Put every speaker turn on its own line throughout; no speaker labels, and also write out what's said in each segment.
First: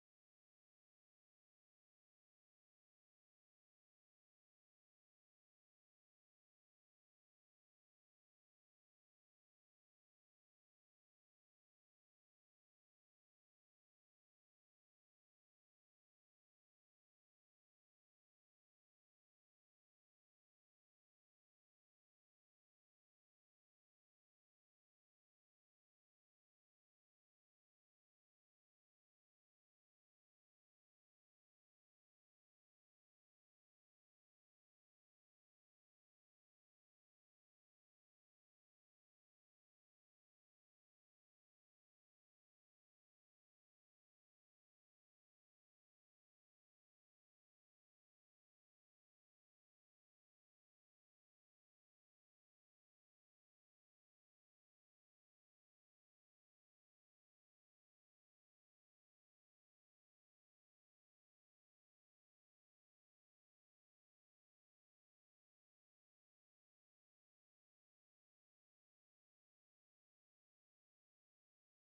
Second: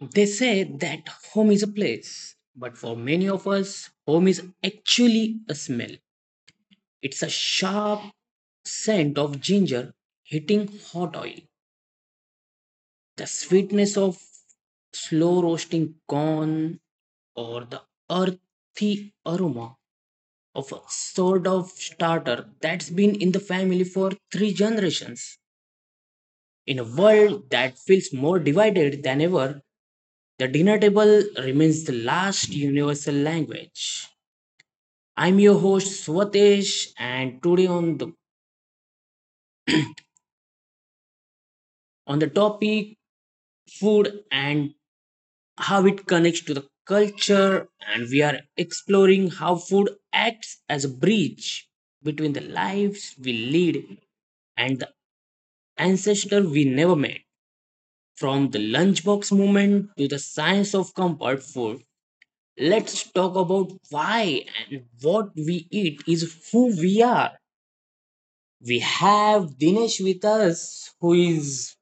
They say that home is a place, but for many of us, home is actually a smell. It's a sharp scent of ginger hitting hot oil, the sweetness of slow roasting corn, or the earthy aroma of a sort of starter that's been in the family for three generations. In a world that feels more divided than ever, the dinner table remains the last universal language. I'm your host Swatesh, and today on the topic food and how it connects to the culture, and we are exploring how food acts as a bridge between the lives we lead and the ancestor we never met. From the lunchbox movement to the science of comfort food, let's talk about why and what we eat is who we are. We have Dinesh with us, who is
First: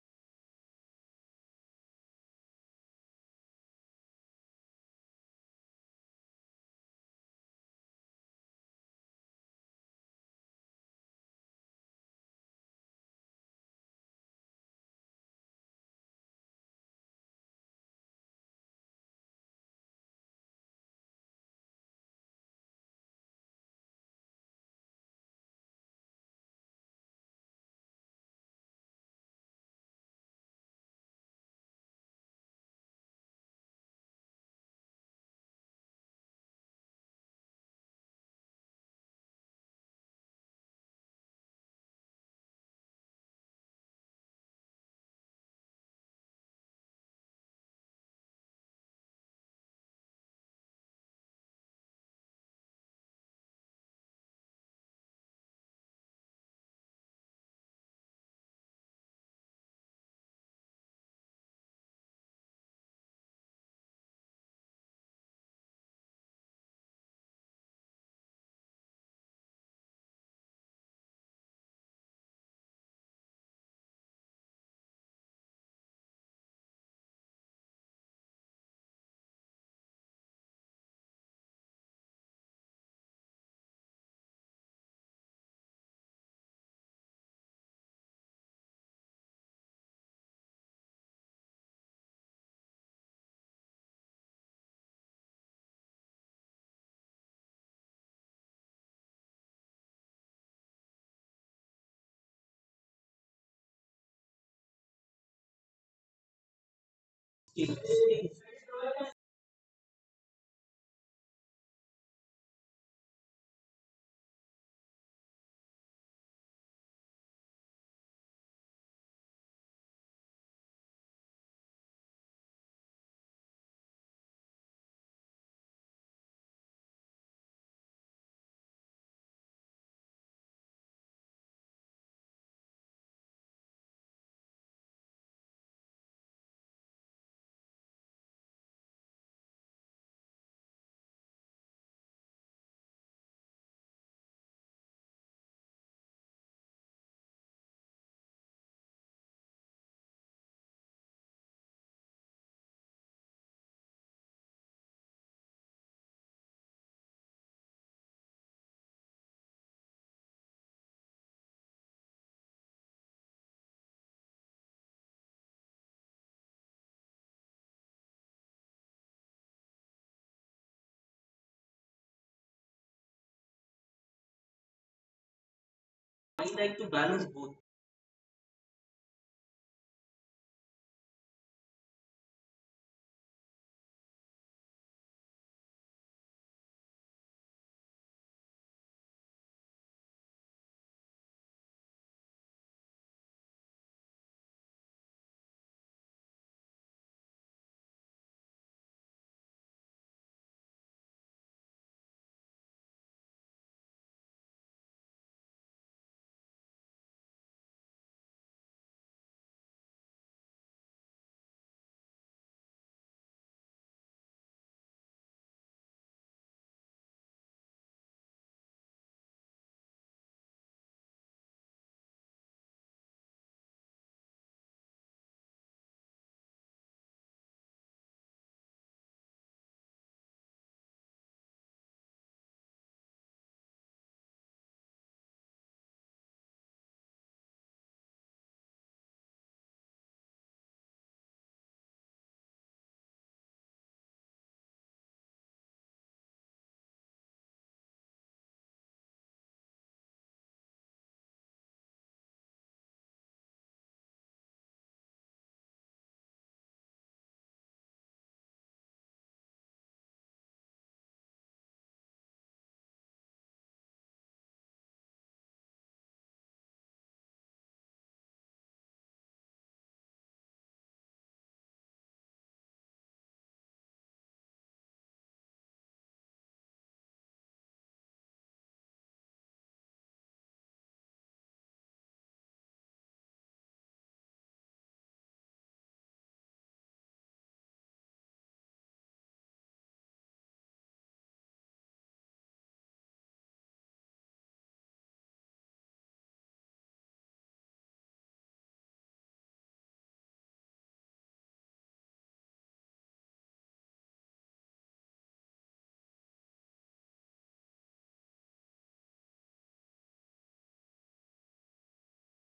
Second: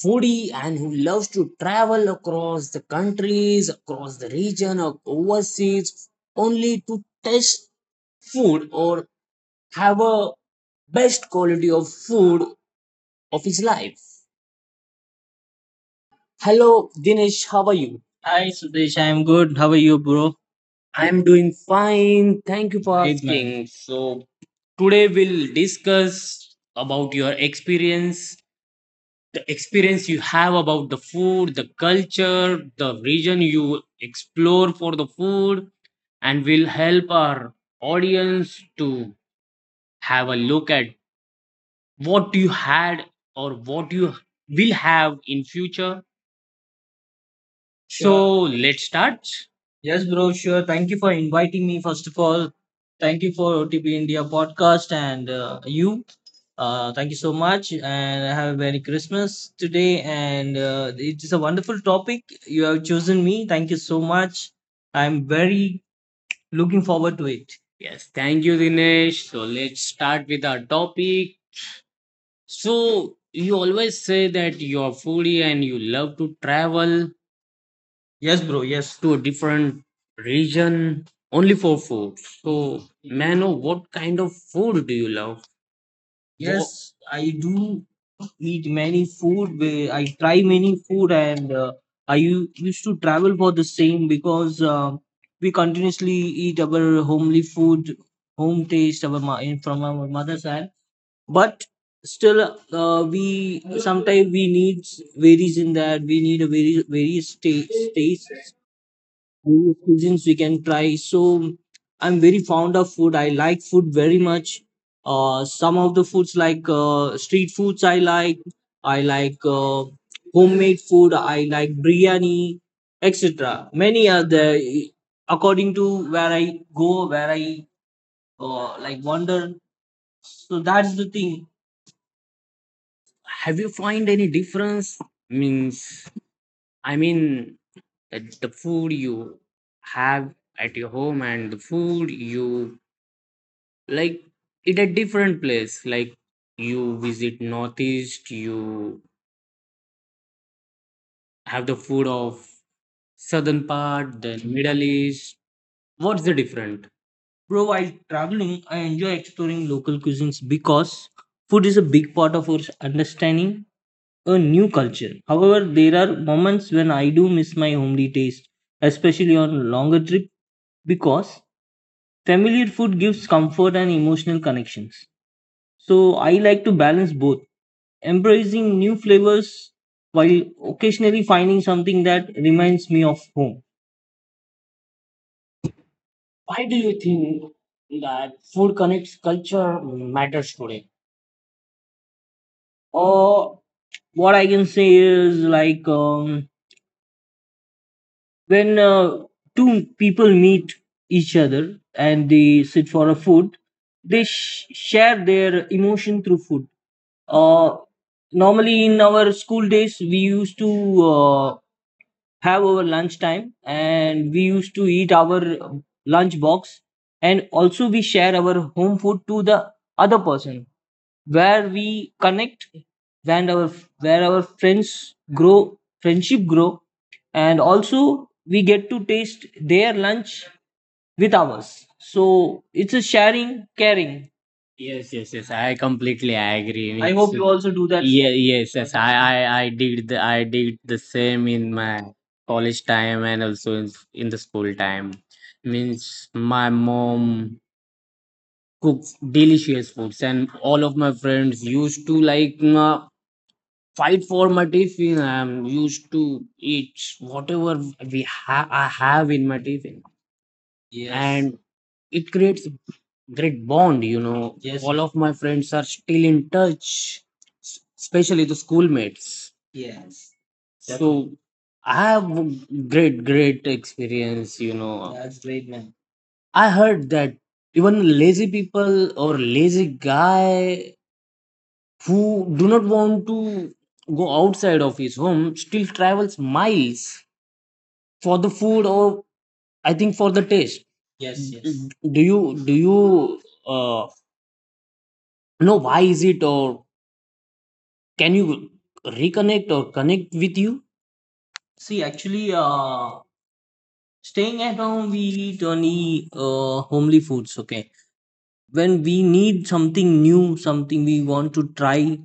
foodie and who loves to travel across the countries, across the region, or overseas, only to taste food or have a best quality of food of his life. Hello, Dinesh. How are you? Hi Sudesh, I'm good. How are you, bro? I'm doing fine. Thank you for great man asking. So today we'll discuss about your experience, the experience you have about the food, the culture, the region you explore for the food, and we'll help our audience to have a look at what you had or what you will have in future. Sure. So let's start. Yes, bro. Sure. Thank you for inviting me. First of all, thank you for OTP India podcast and you. Thank you so much, and have a merry Christmas today. And it is a wonderful topic you have chosen me. Thank you so much. I'm very looking forward to it. Yes, thank you, Dinesh. So let's start with our topic. So you always say that you're foodie and you love to travel. Yes, bro. Yes, to a different region only for food. So, Mano, what kind of food do you love? What? Yes, I do eat many food where I try many food, and used to travel for the same because we continuously eat our homely food, home taste, from our mother's hand. But still, we sometimes we need varies in that. We need a very various
Yes.
taste, various cuisines we can try. So I'm very fond of food. I like food very much. Some of the foods like street foods I like. I like homemade food. I like biryani, etc. Many are there according to where I go, where I like wander. So that's the thing. Have you find any difference? Means I mean that the food you have at your home and the food you like it a different place, like you visit northeast, you have the food of southern part, then middle east, what's the different? Bro, while traveling, I enjoy exploring local cuisines because food is a big part of our understanding a new culture. However, there are moments when I do miss my homely taste, especially on longer trip because familiar food gives comfort and emotional
I
connections.
like to balance both
So I like to balance both, embracing new flavors while occasionally finding something that reminds me of home. Why do you think that food connects culture matters today? Or what I can say is like when two people meet each other and they sit for a food, they share their emotion through food. Uh, Normally in our school days, we used to have our lunch time and we used to eat our lunch box, and also we share our home food to the other person where we connect and our where our friends grow, friendship grow, and also we get to taste their lunch with ours. So it's a sharing, caring. Yes, yes, yes. I completely I agree. I It's, hope you also do that. Yeah, yes, yes. I did I did the same in my college time and also in the school time. Means my mom cooks delicious foods, and all of my friends used to like fight for my tiffin. I'm used to eat whatever we ha I have in my tiffin, yes, and it creates great bond, you know. Yes. All of my friends are still in touch, especially the schoolmates. Yes, definitely. So I have great, great experience, you know. That's great, man. I heard that even lazy people or lazy guy who do not want to go outside of his home still travels miles for the food or I think for the taste. Yes, yes. Do you uh, no, why is it, or can you reconnect or connect with you? See, actually, staying at home, we eat only homely foods, okay? When we need something new, something we want to try,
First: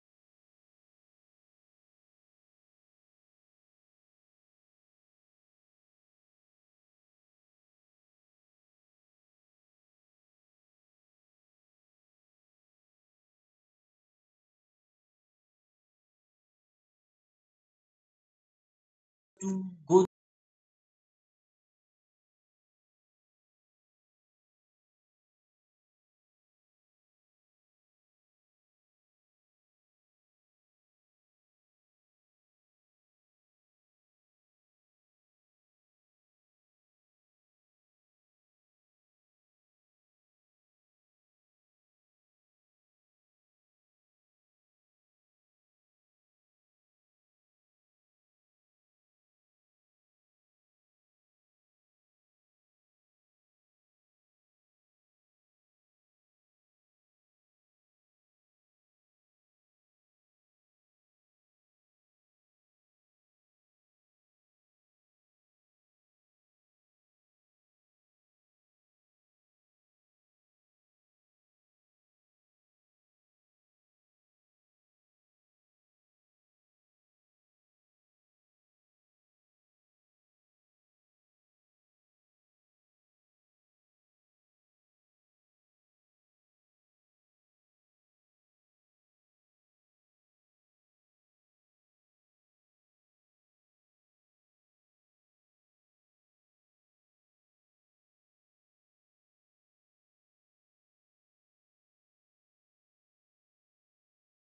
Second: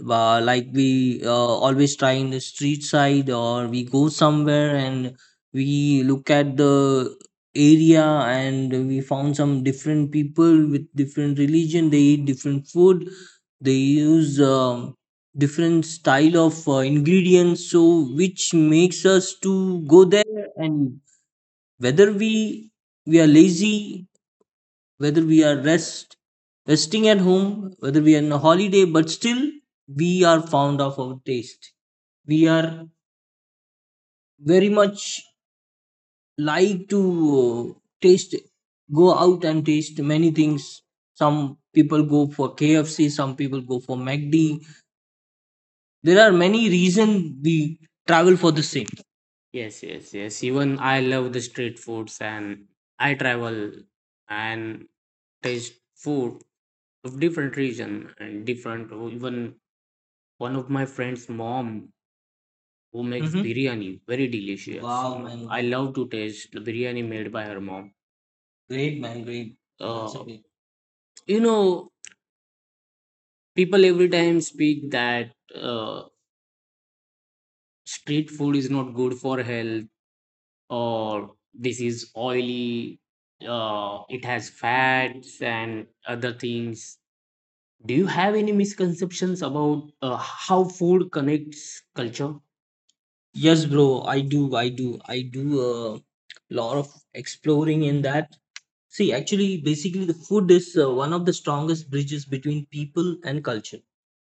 like we always try in the street side, or we go somewhere and we look at the area and we found some different people with different religion, they eat different food, they use different style of ingredients, so which makes us
to
to go
go
there. And whether we are lazy, whether we are resting at home, whether we are on a holiday, but still we are fond of our taste. We are very much like to uh, taste, go out and taste many things. Some people go for KFC, some people go for McD. There are many reasons we travel for the same. Yes, yes, yes. Even I love the street foods, and I travel and taste food of different region, and different, oh, even one of my friends mom who makes mm-hmm biryani very delicious, wow, you know man, I love to taste the biryani made by her mom. Great, man. Great. That's a great. You know, people every time speak that uh, street food is not good for health, or this is oily, it has fats and other things. Do you have any misconceptions about how food connects culture? Yes, bro, I do a lot of exploring in that. See, actually, basically, the food is one of the strongest bridges between people and culture.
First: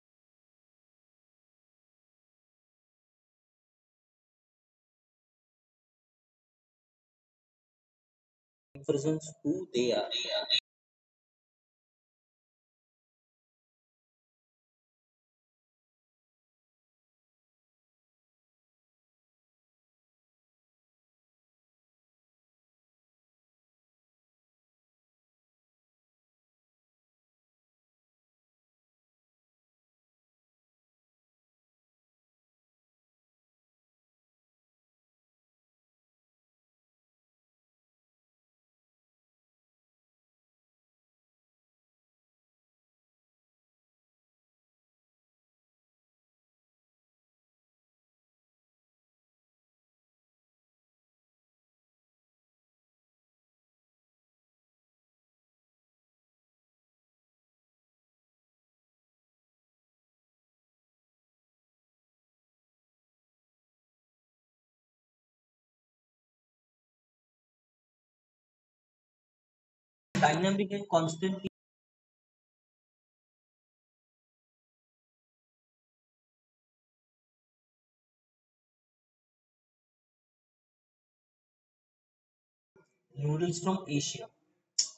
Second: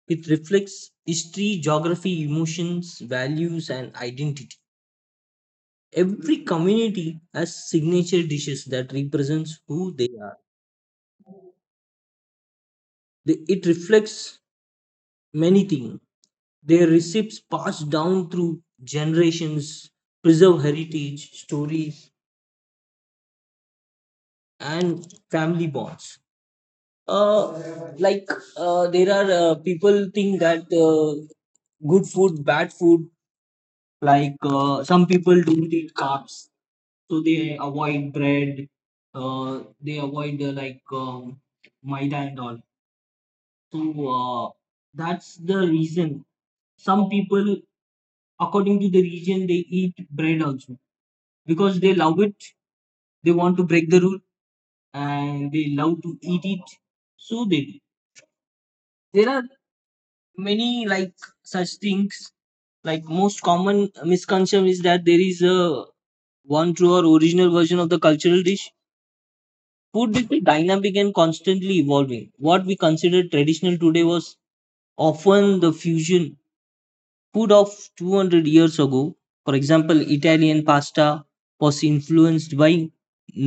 It reflects history, geography, emotions, values, and identity. Every community has signature dishes that
represents
represents
who
who
they are.
they are. They, it reflects many things. Their recipes passed down through generations preserve heritage, stories, and family bonds. uh, like there are people think that good food, bad food. Like some people don't eat carbs, so they avoid bread, they avoid maida and all. So that's the reason some people, according to the region, they eat bread also because they love it. They want to break the rule and they love to eat it, so they do. There are many like such things. Like most common misconception is that there is a one true or original version of the cultural dish.
Dynamic and
Food
constant
is dynamic and constantly evolving. What we consider traditional today was often the fusion food of 200 years ago. For example, italian pasta was
noodles from
influenced by
Asia.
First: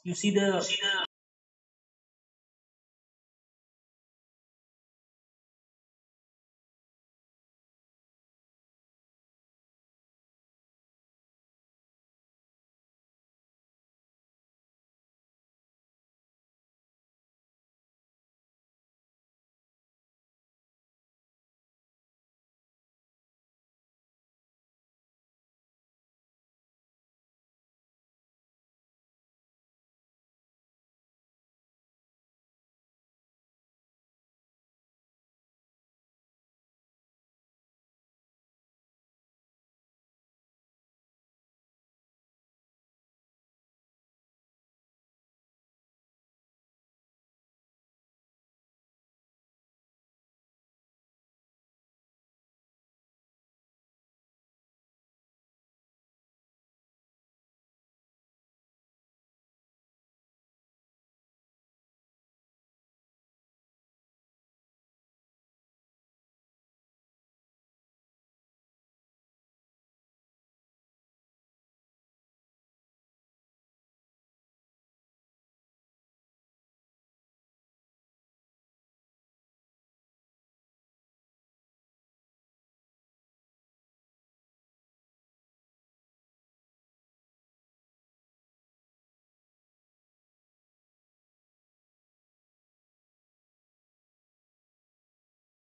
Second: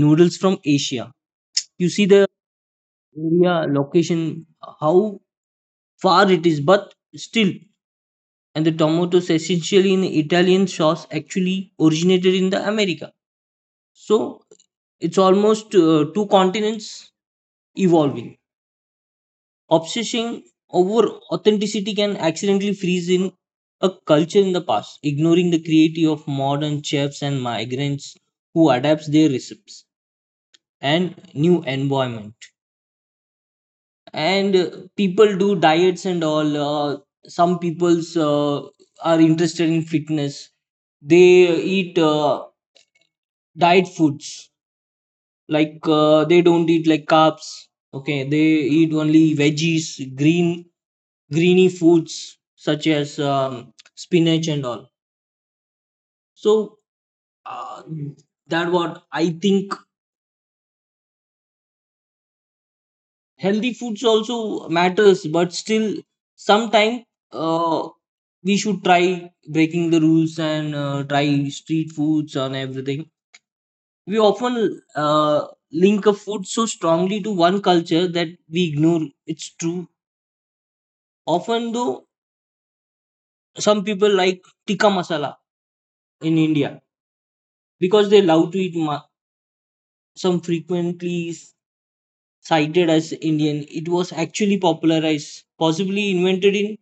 You see
noodles
the
from asia. You see the area location, how far it is, but still, and the tomatoes essentially in Italian sauce actually originated in the America. So it's almost two continents evolving. Obsessing over authenticity can accidentally freeze in a culture in the past, ignoring the creativity of modern chefs and migrants who adapts their recipes and new environment. And people do diets and all. Some people's are interested in fitness. They eat diet foods, like they don't eat like carbs, okay, they eat only veggies, green greeny foods such as spinach and all. So uh, that what I think, healthy foods also matters, but still sometime uh, we should try breaking the rules and try street foods and everything. We often link a food so strongly to one culture that we ignore its true, often though, some people like tikka masala in India because they love to eat some frequently cited as Indian. It was actually popularized, possibly invented in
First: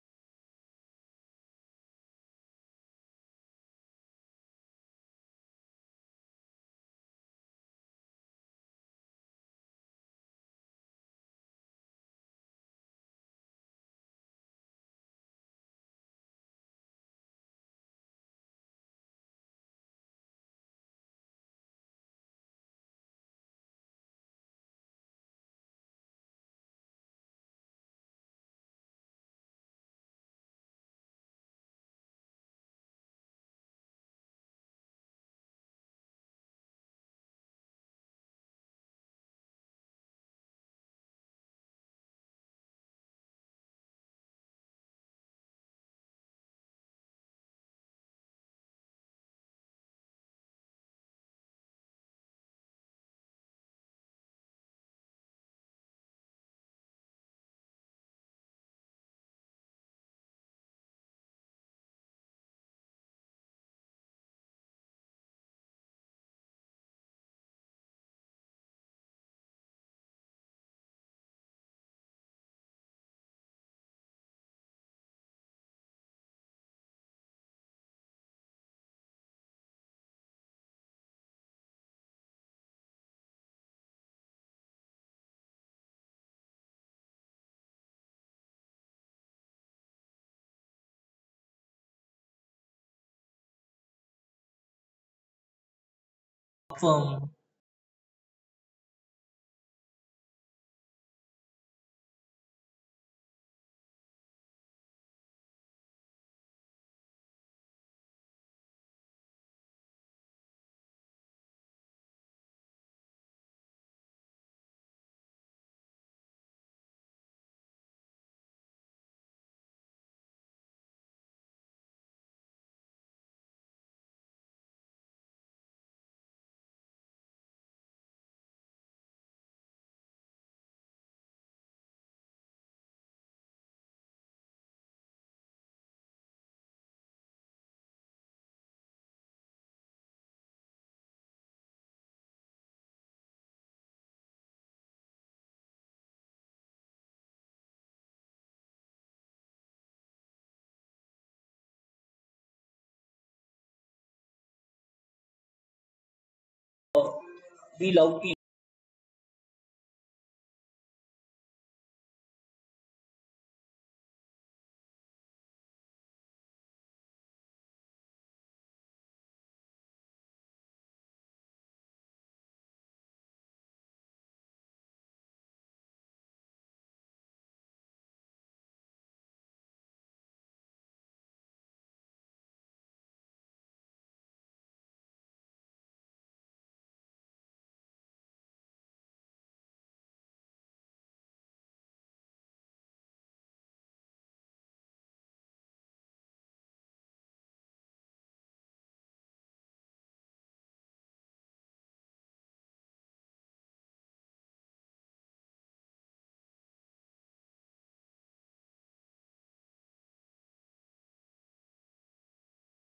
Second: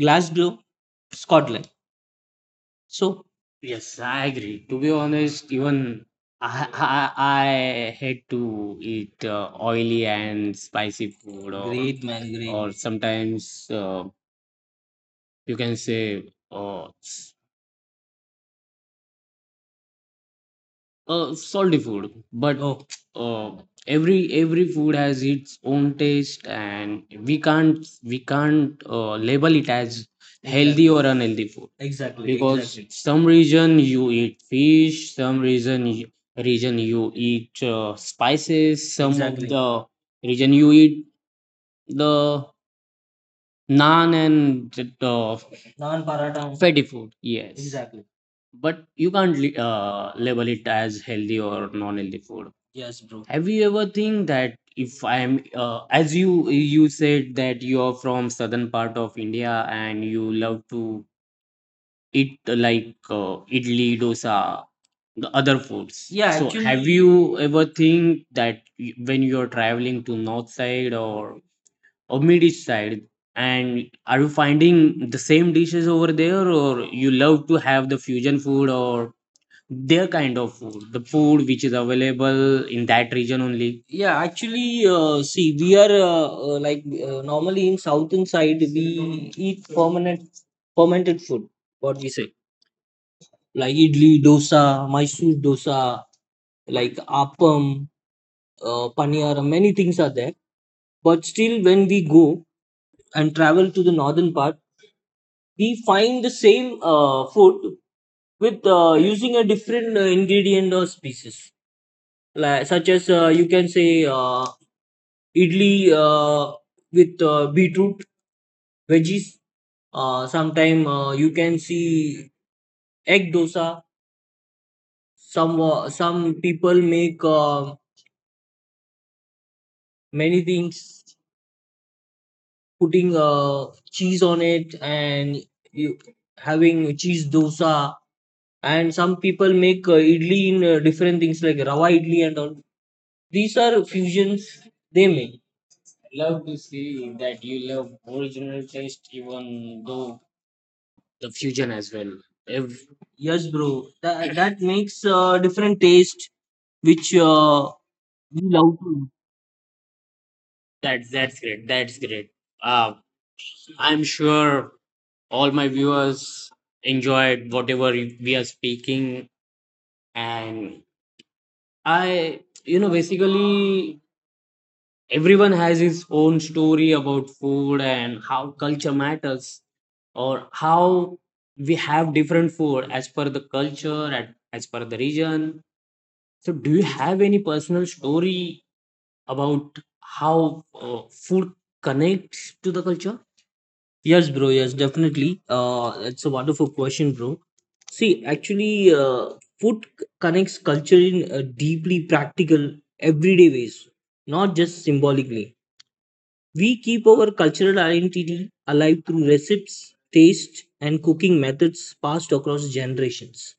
Glasgow, Scotland. So yes, I agree. To be honest, even I hate to eat oily and spicy food, or great man, great, or sometimes you can say uh, salty food, but oh, uh, every food has its own taste, and we can't label it as healthy exactly, or unhealthy food exactly, because exactly some region you eat fish, some reason you, region you eat spices, some of exactly the region you eat the naan and naan paratha, fatty food, yes, exactly, but you can't label it as healthy or non-healthy food. Yes, bro. Have you ever think that if I am, as you said that you are from southern part of India and you love to eat like, idli dosa the other foods. Yeah, so you ever think that when you are traveling to north side or mid east side? And are you finding the same dishes over there, or you love to have the fusion food or their kind of food, the food which is available in that region only? Yeah, actually, see we are like, normally in southern side we eat fermented food, what we say, like idli dosa, mysore dosa, like
firm.
appam, paniyara, many things are there. But still when we go and travel to the northern part, we find the same food, with using a different ingredient or species, like such as, you can say, idli with beetroot veggies. Sometime you can see egg dosa. Some people make many things, putting cheese on it and you having cheese dosa. And some people make idli in different things like rava idli and all. These are fusions they make. Love to see that you love original taste, even though the fusion as well. If... Yes, bro. That makes different taste, which,
Uh,
we
We
love
love to
to. That's great. That's great. Uh, I'm sure all my viewers enjoyed whatever we are speaking, and basically everyone has his own story about food and how culture matters. Or how we have different food as per the culture and as per the region. So do you have any personal story about how food connects to the culture? Yes, bro. Yes, definitely. It's a wonderful question, bro. See, actually, food connects culture in deeply practical, everyday ways, not just symbolically. We keep our cultural identity alive through recipes, taste, and cooking methods passed across generations.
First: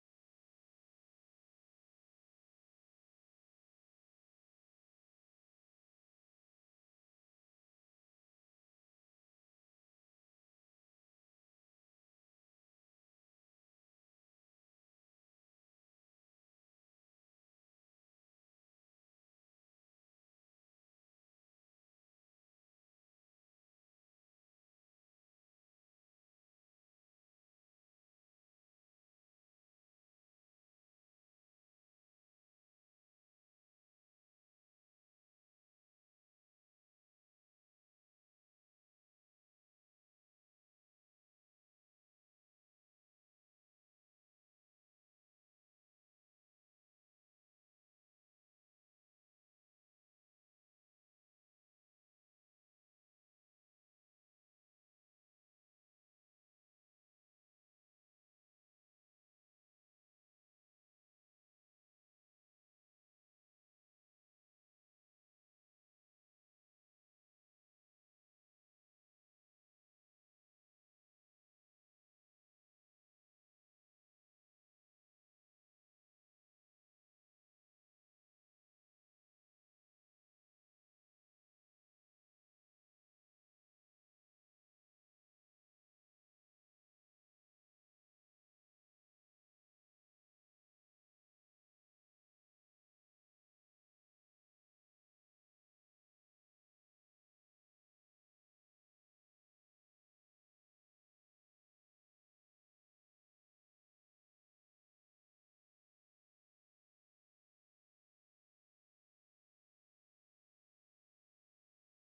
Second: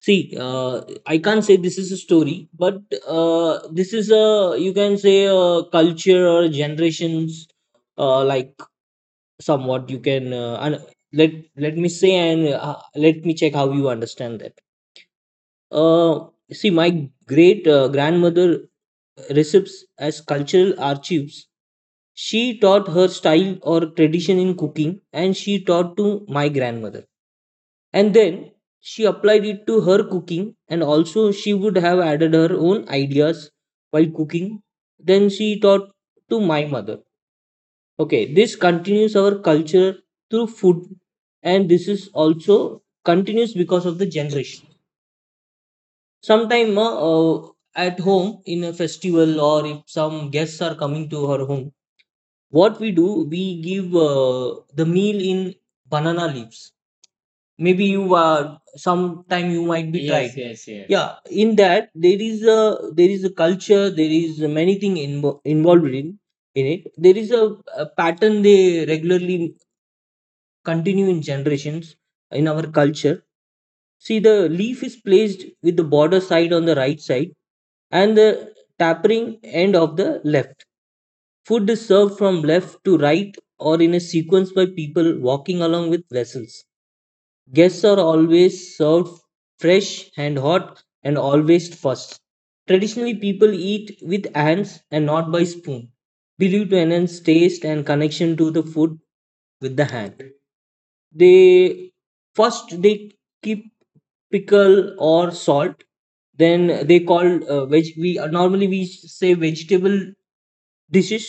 See, I can't say this is a story, but this is a, you can say, a culture or generations, like somewhat you can let me say, and let me check how you understand that. Uh, See, my great grandmother recipes as cultural archives. She taught her style or tradition in cooking, and she taught to my grandmother. And then she applied it to her cooking, and also she would have added her own ideas while cooking. Then she taught to my mother. Okay, this continues our culture through food, and this is also continues because of the generation. Sometime, at home in a festival or if some guests are coming to her home, what we do, we give the meal in banana leaves. Maybe you sometime you might be... Yes, tried. Yes, yes. Yeah, in that there is a, there is a culture, there is many thing involved in it. There is a pattern they regularly continue in generations in our culture. See, the leaf is placed with the border side on the right side and the tapering end of the left. Food is served from left to right or in a sequence by people walking along with vessels. Guests are always served fresh and hot and always first. Traditionally, people eat with hands and not by spoon, believed to enhance taste and connection to the food with the hand. They First they keep pickle or salt. Then they call veg. We Normally we say vegetable dishes,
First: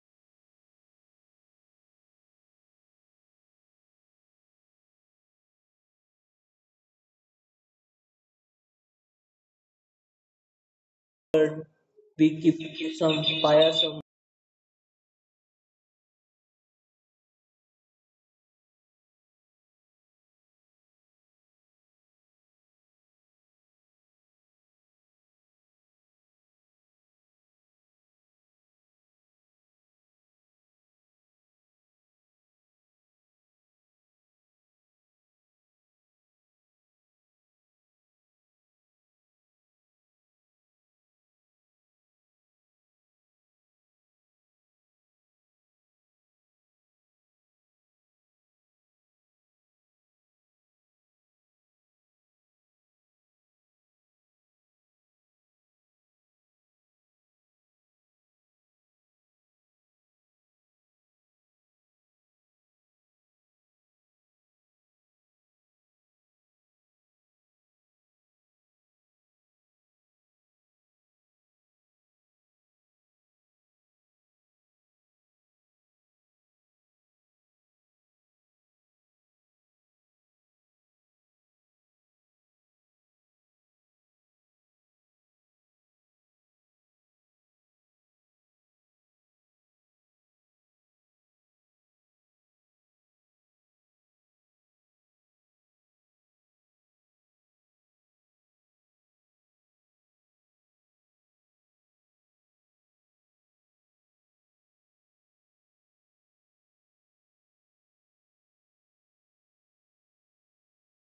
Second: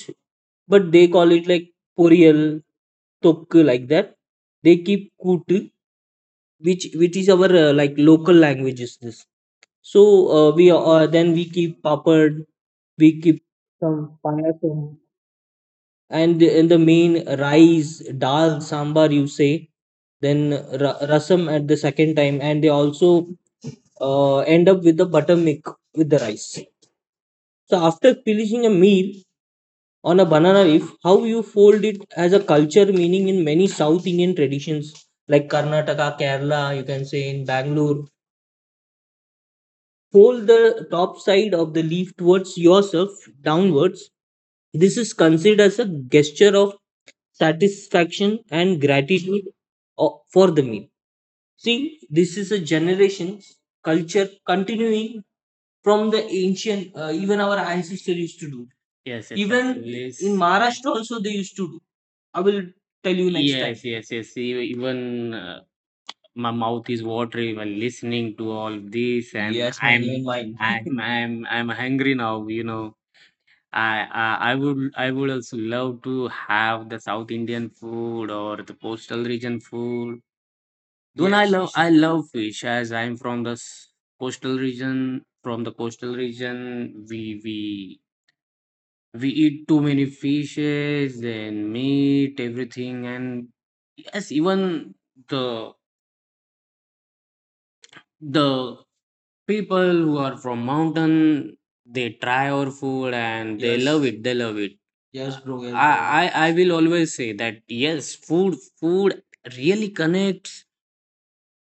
but they call it like poriyal, tokku, like that. They keep kootu, which is our, like, local language is this. So we then we
learn.
keep
We
papad,
keep
we
some
keep
fire
some
some,
payasam, and the main rice, dal, sambar, you say, then rasam at the second time, and they also end up with the buttermilk with the rice. So after finishing a meal on a banana leaf, how you fold it as a culture meaning in many South Indian traditions like Karnataka, Kerala, you can say in Bangalore, fold the top side of the leaf towards yourself downwards. This is considered as a gesture of satisfaction and gratitude for the meal. See, this is a generation culture continuing from the ancient, even our ancestors used to do. Yes, yes. Even actually. Yes. In Maharashtra, also they used to do. I will tell you next time. Yes, yes, yes. Even, my mouth is watery while listening to all this, and... Yes, man, even mine. I'm hungry now. I would also love to have the South Indian food or the coastal region food. Don't I... Yes, love, yes, I love fish as I'm from the coastal region. From the coastal region, we eat too many fishes and meat, everything, and yes, even the the people who are from mountain, they try our food and they... Yes, love it. They love it. Yes, bro. Yes, I, bro. I will always say that yes food really connects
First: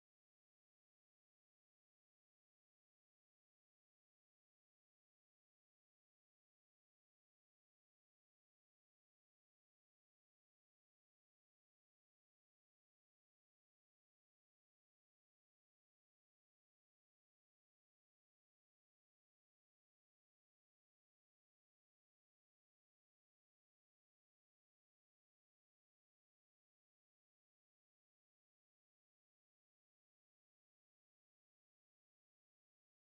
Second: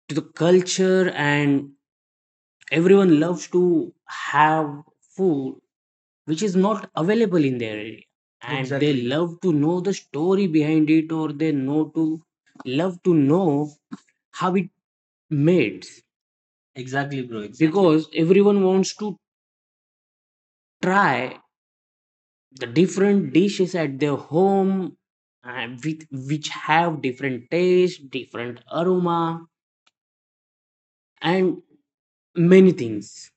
to the culture, and everyone loves to have food which is not available in their area, and they... Exactly. Love to know the story behind it, or they know to love to know how it made. Exactly, bro. Exactly. Because everyone wants to try the different dishes at their home, and with which have different taste, different aroma, and many things.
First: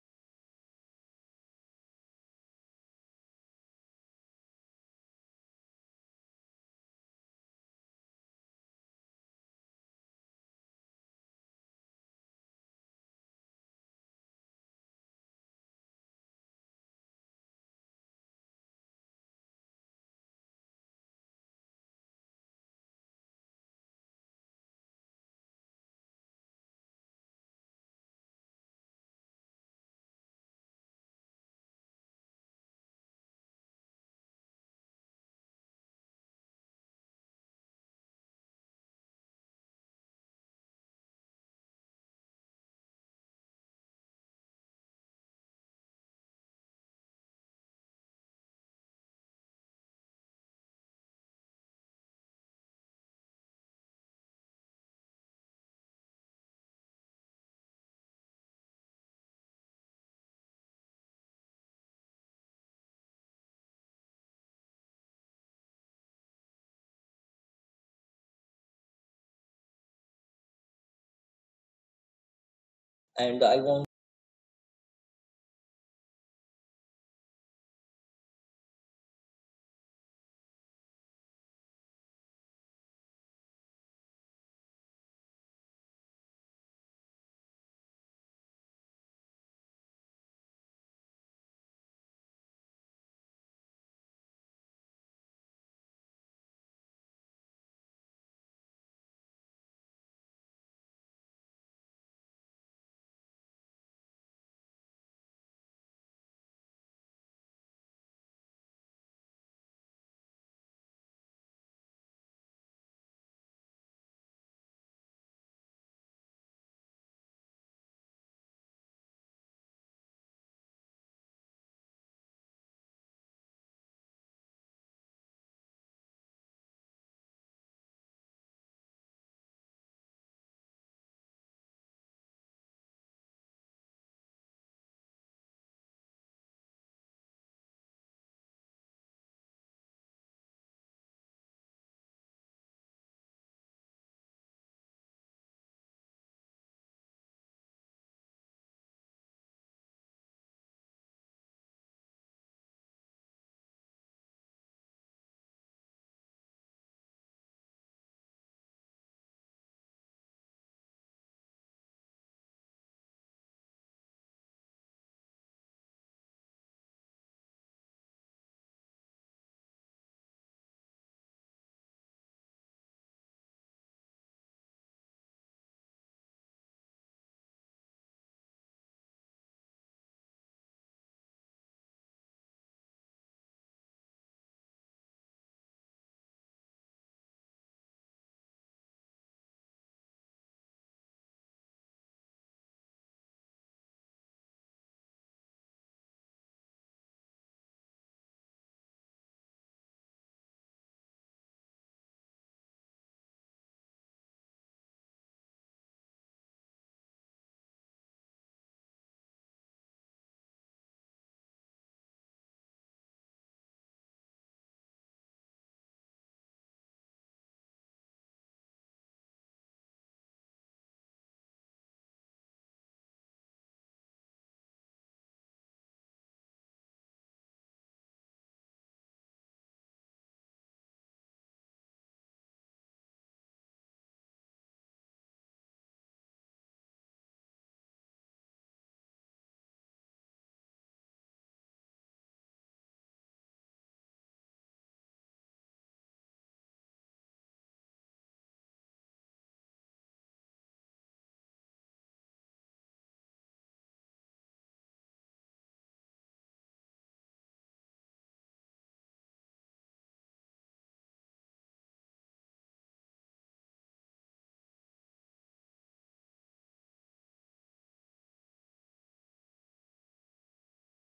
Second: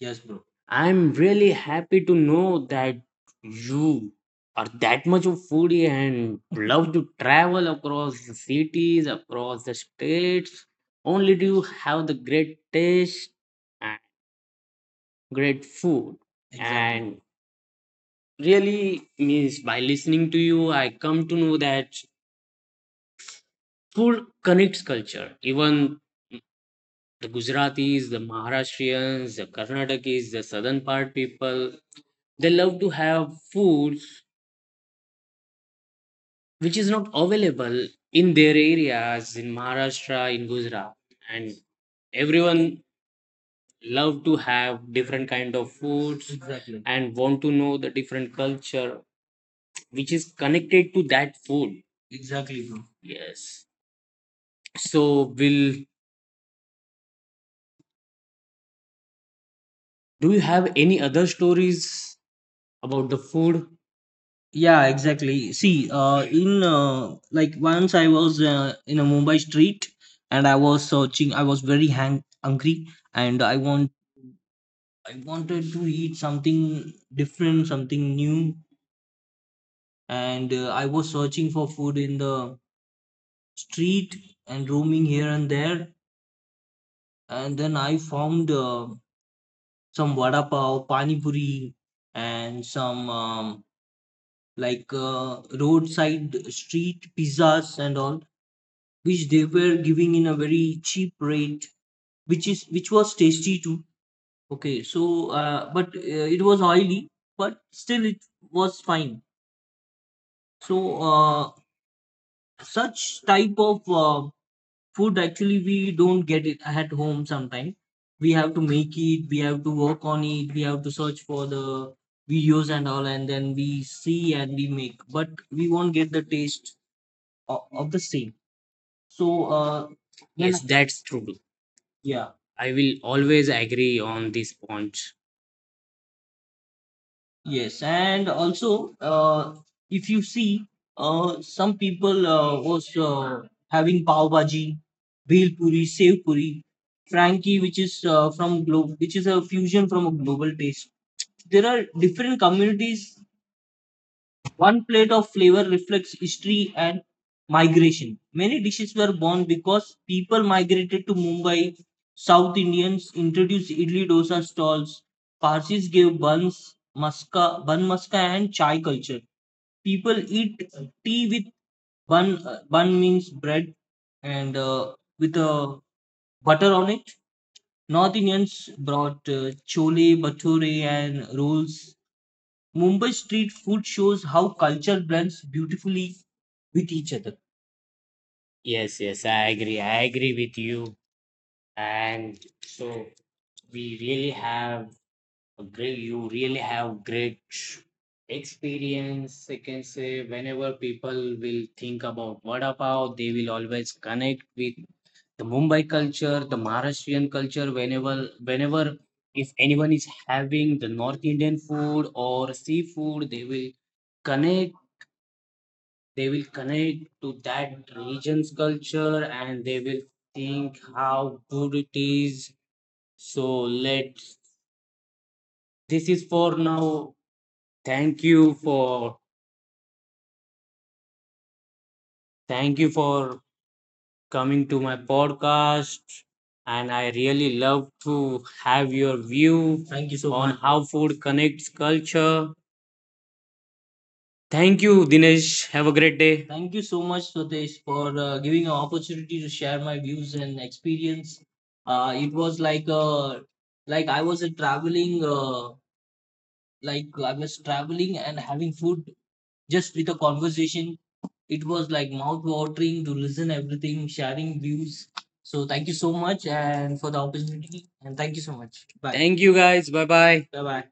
Yes, bro. I'm really happy to know that you are that much of foodie and love to travel across the cities, across the states. Only do you have the great taste and great food. Exactly. And really means by listening to you, I come to know that food connects culture. Even the Gujaratis, the Maharashtrians, the Karnatakis, the southern part people, they love to have food which is not available in their areas in Maharashtra, in Gujarat. And everyone love to have different kind of foods. Exactly. And want to know the different culture which is connected to that food. Exactly, bro. Yes. So will... do you have any other stories about the food? Yeah, exactly. See, in like once I was in a Mumbai street and I was searching. I was very hungry,
and
and
I want.
I wanted to eat something different, something new, and I was searching for food in the street and roaming here and there, and then I found some vada pav, pani puri, and some like, roadside street pizzas and all, which they were giving in a very cheap rate, which was tasty too. Okay, so, but it was oily, but still it was fine. So uh, such type of food actually we don't get it at home. Sometimes we have to make it, we have to work on it, we have to search for the videos and all, and then we see and we make, but we won't get the taste of the same. So when... Yes, that's true. Yeah, I will always agree on this point. Yes, and also, if you see, some people was having pav bhaji, bhel puri, sev puri, frankie, which is from globe, which is a fusion from a global taste. There are different communities. One plate of flavor reflects history and migration. Many dishes were born because people migrated to Mumbai. South Indians introduced idli dosa stalls. Parsis gave buns, maska, bun maska, and chai culture. People eat tea with bun. Bun means bread, and with butter on it. North Indians brought chole, bhature, and rolls. Mumbai street food shows how culture blends beautifully with each other. Yes, yes, I agree. I agree with you. And so, we really have a great, you really have great experience. I can say whenever people will think about vada pav, they will always connect with the Mumbai culture, the Maharashtrian culture. Whenever, if anyone is having the North Indian food or seafood, they will connect connect to that region's culture, and they will think how good it is. So let's, this is for now. thank you for Thank you for coming to my podcast, and I really love to have your view... Thank you so on much. How food connects culture. Thank you, Dinesh. Have a great day. Thank you so much, Swadesh, for giving an opportunity to share my views and experience. It was like, like I was a traveling, like I was traveling and having food just with a conversation. It was like mouth watering to listen everything, sharing views. So thank you so much and for the opportunity, and thank you so much. Bye. Thank you, guys. Bye bye. Bye bye.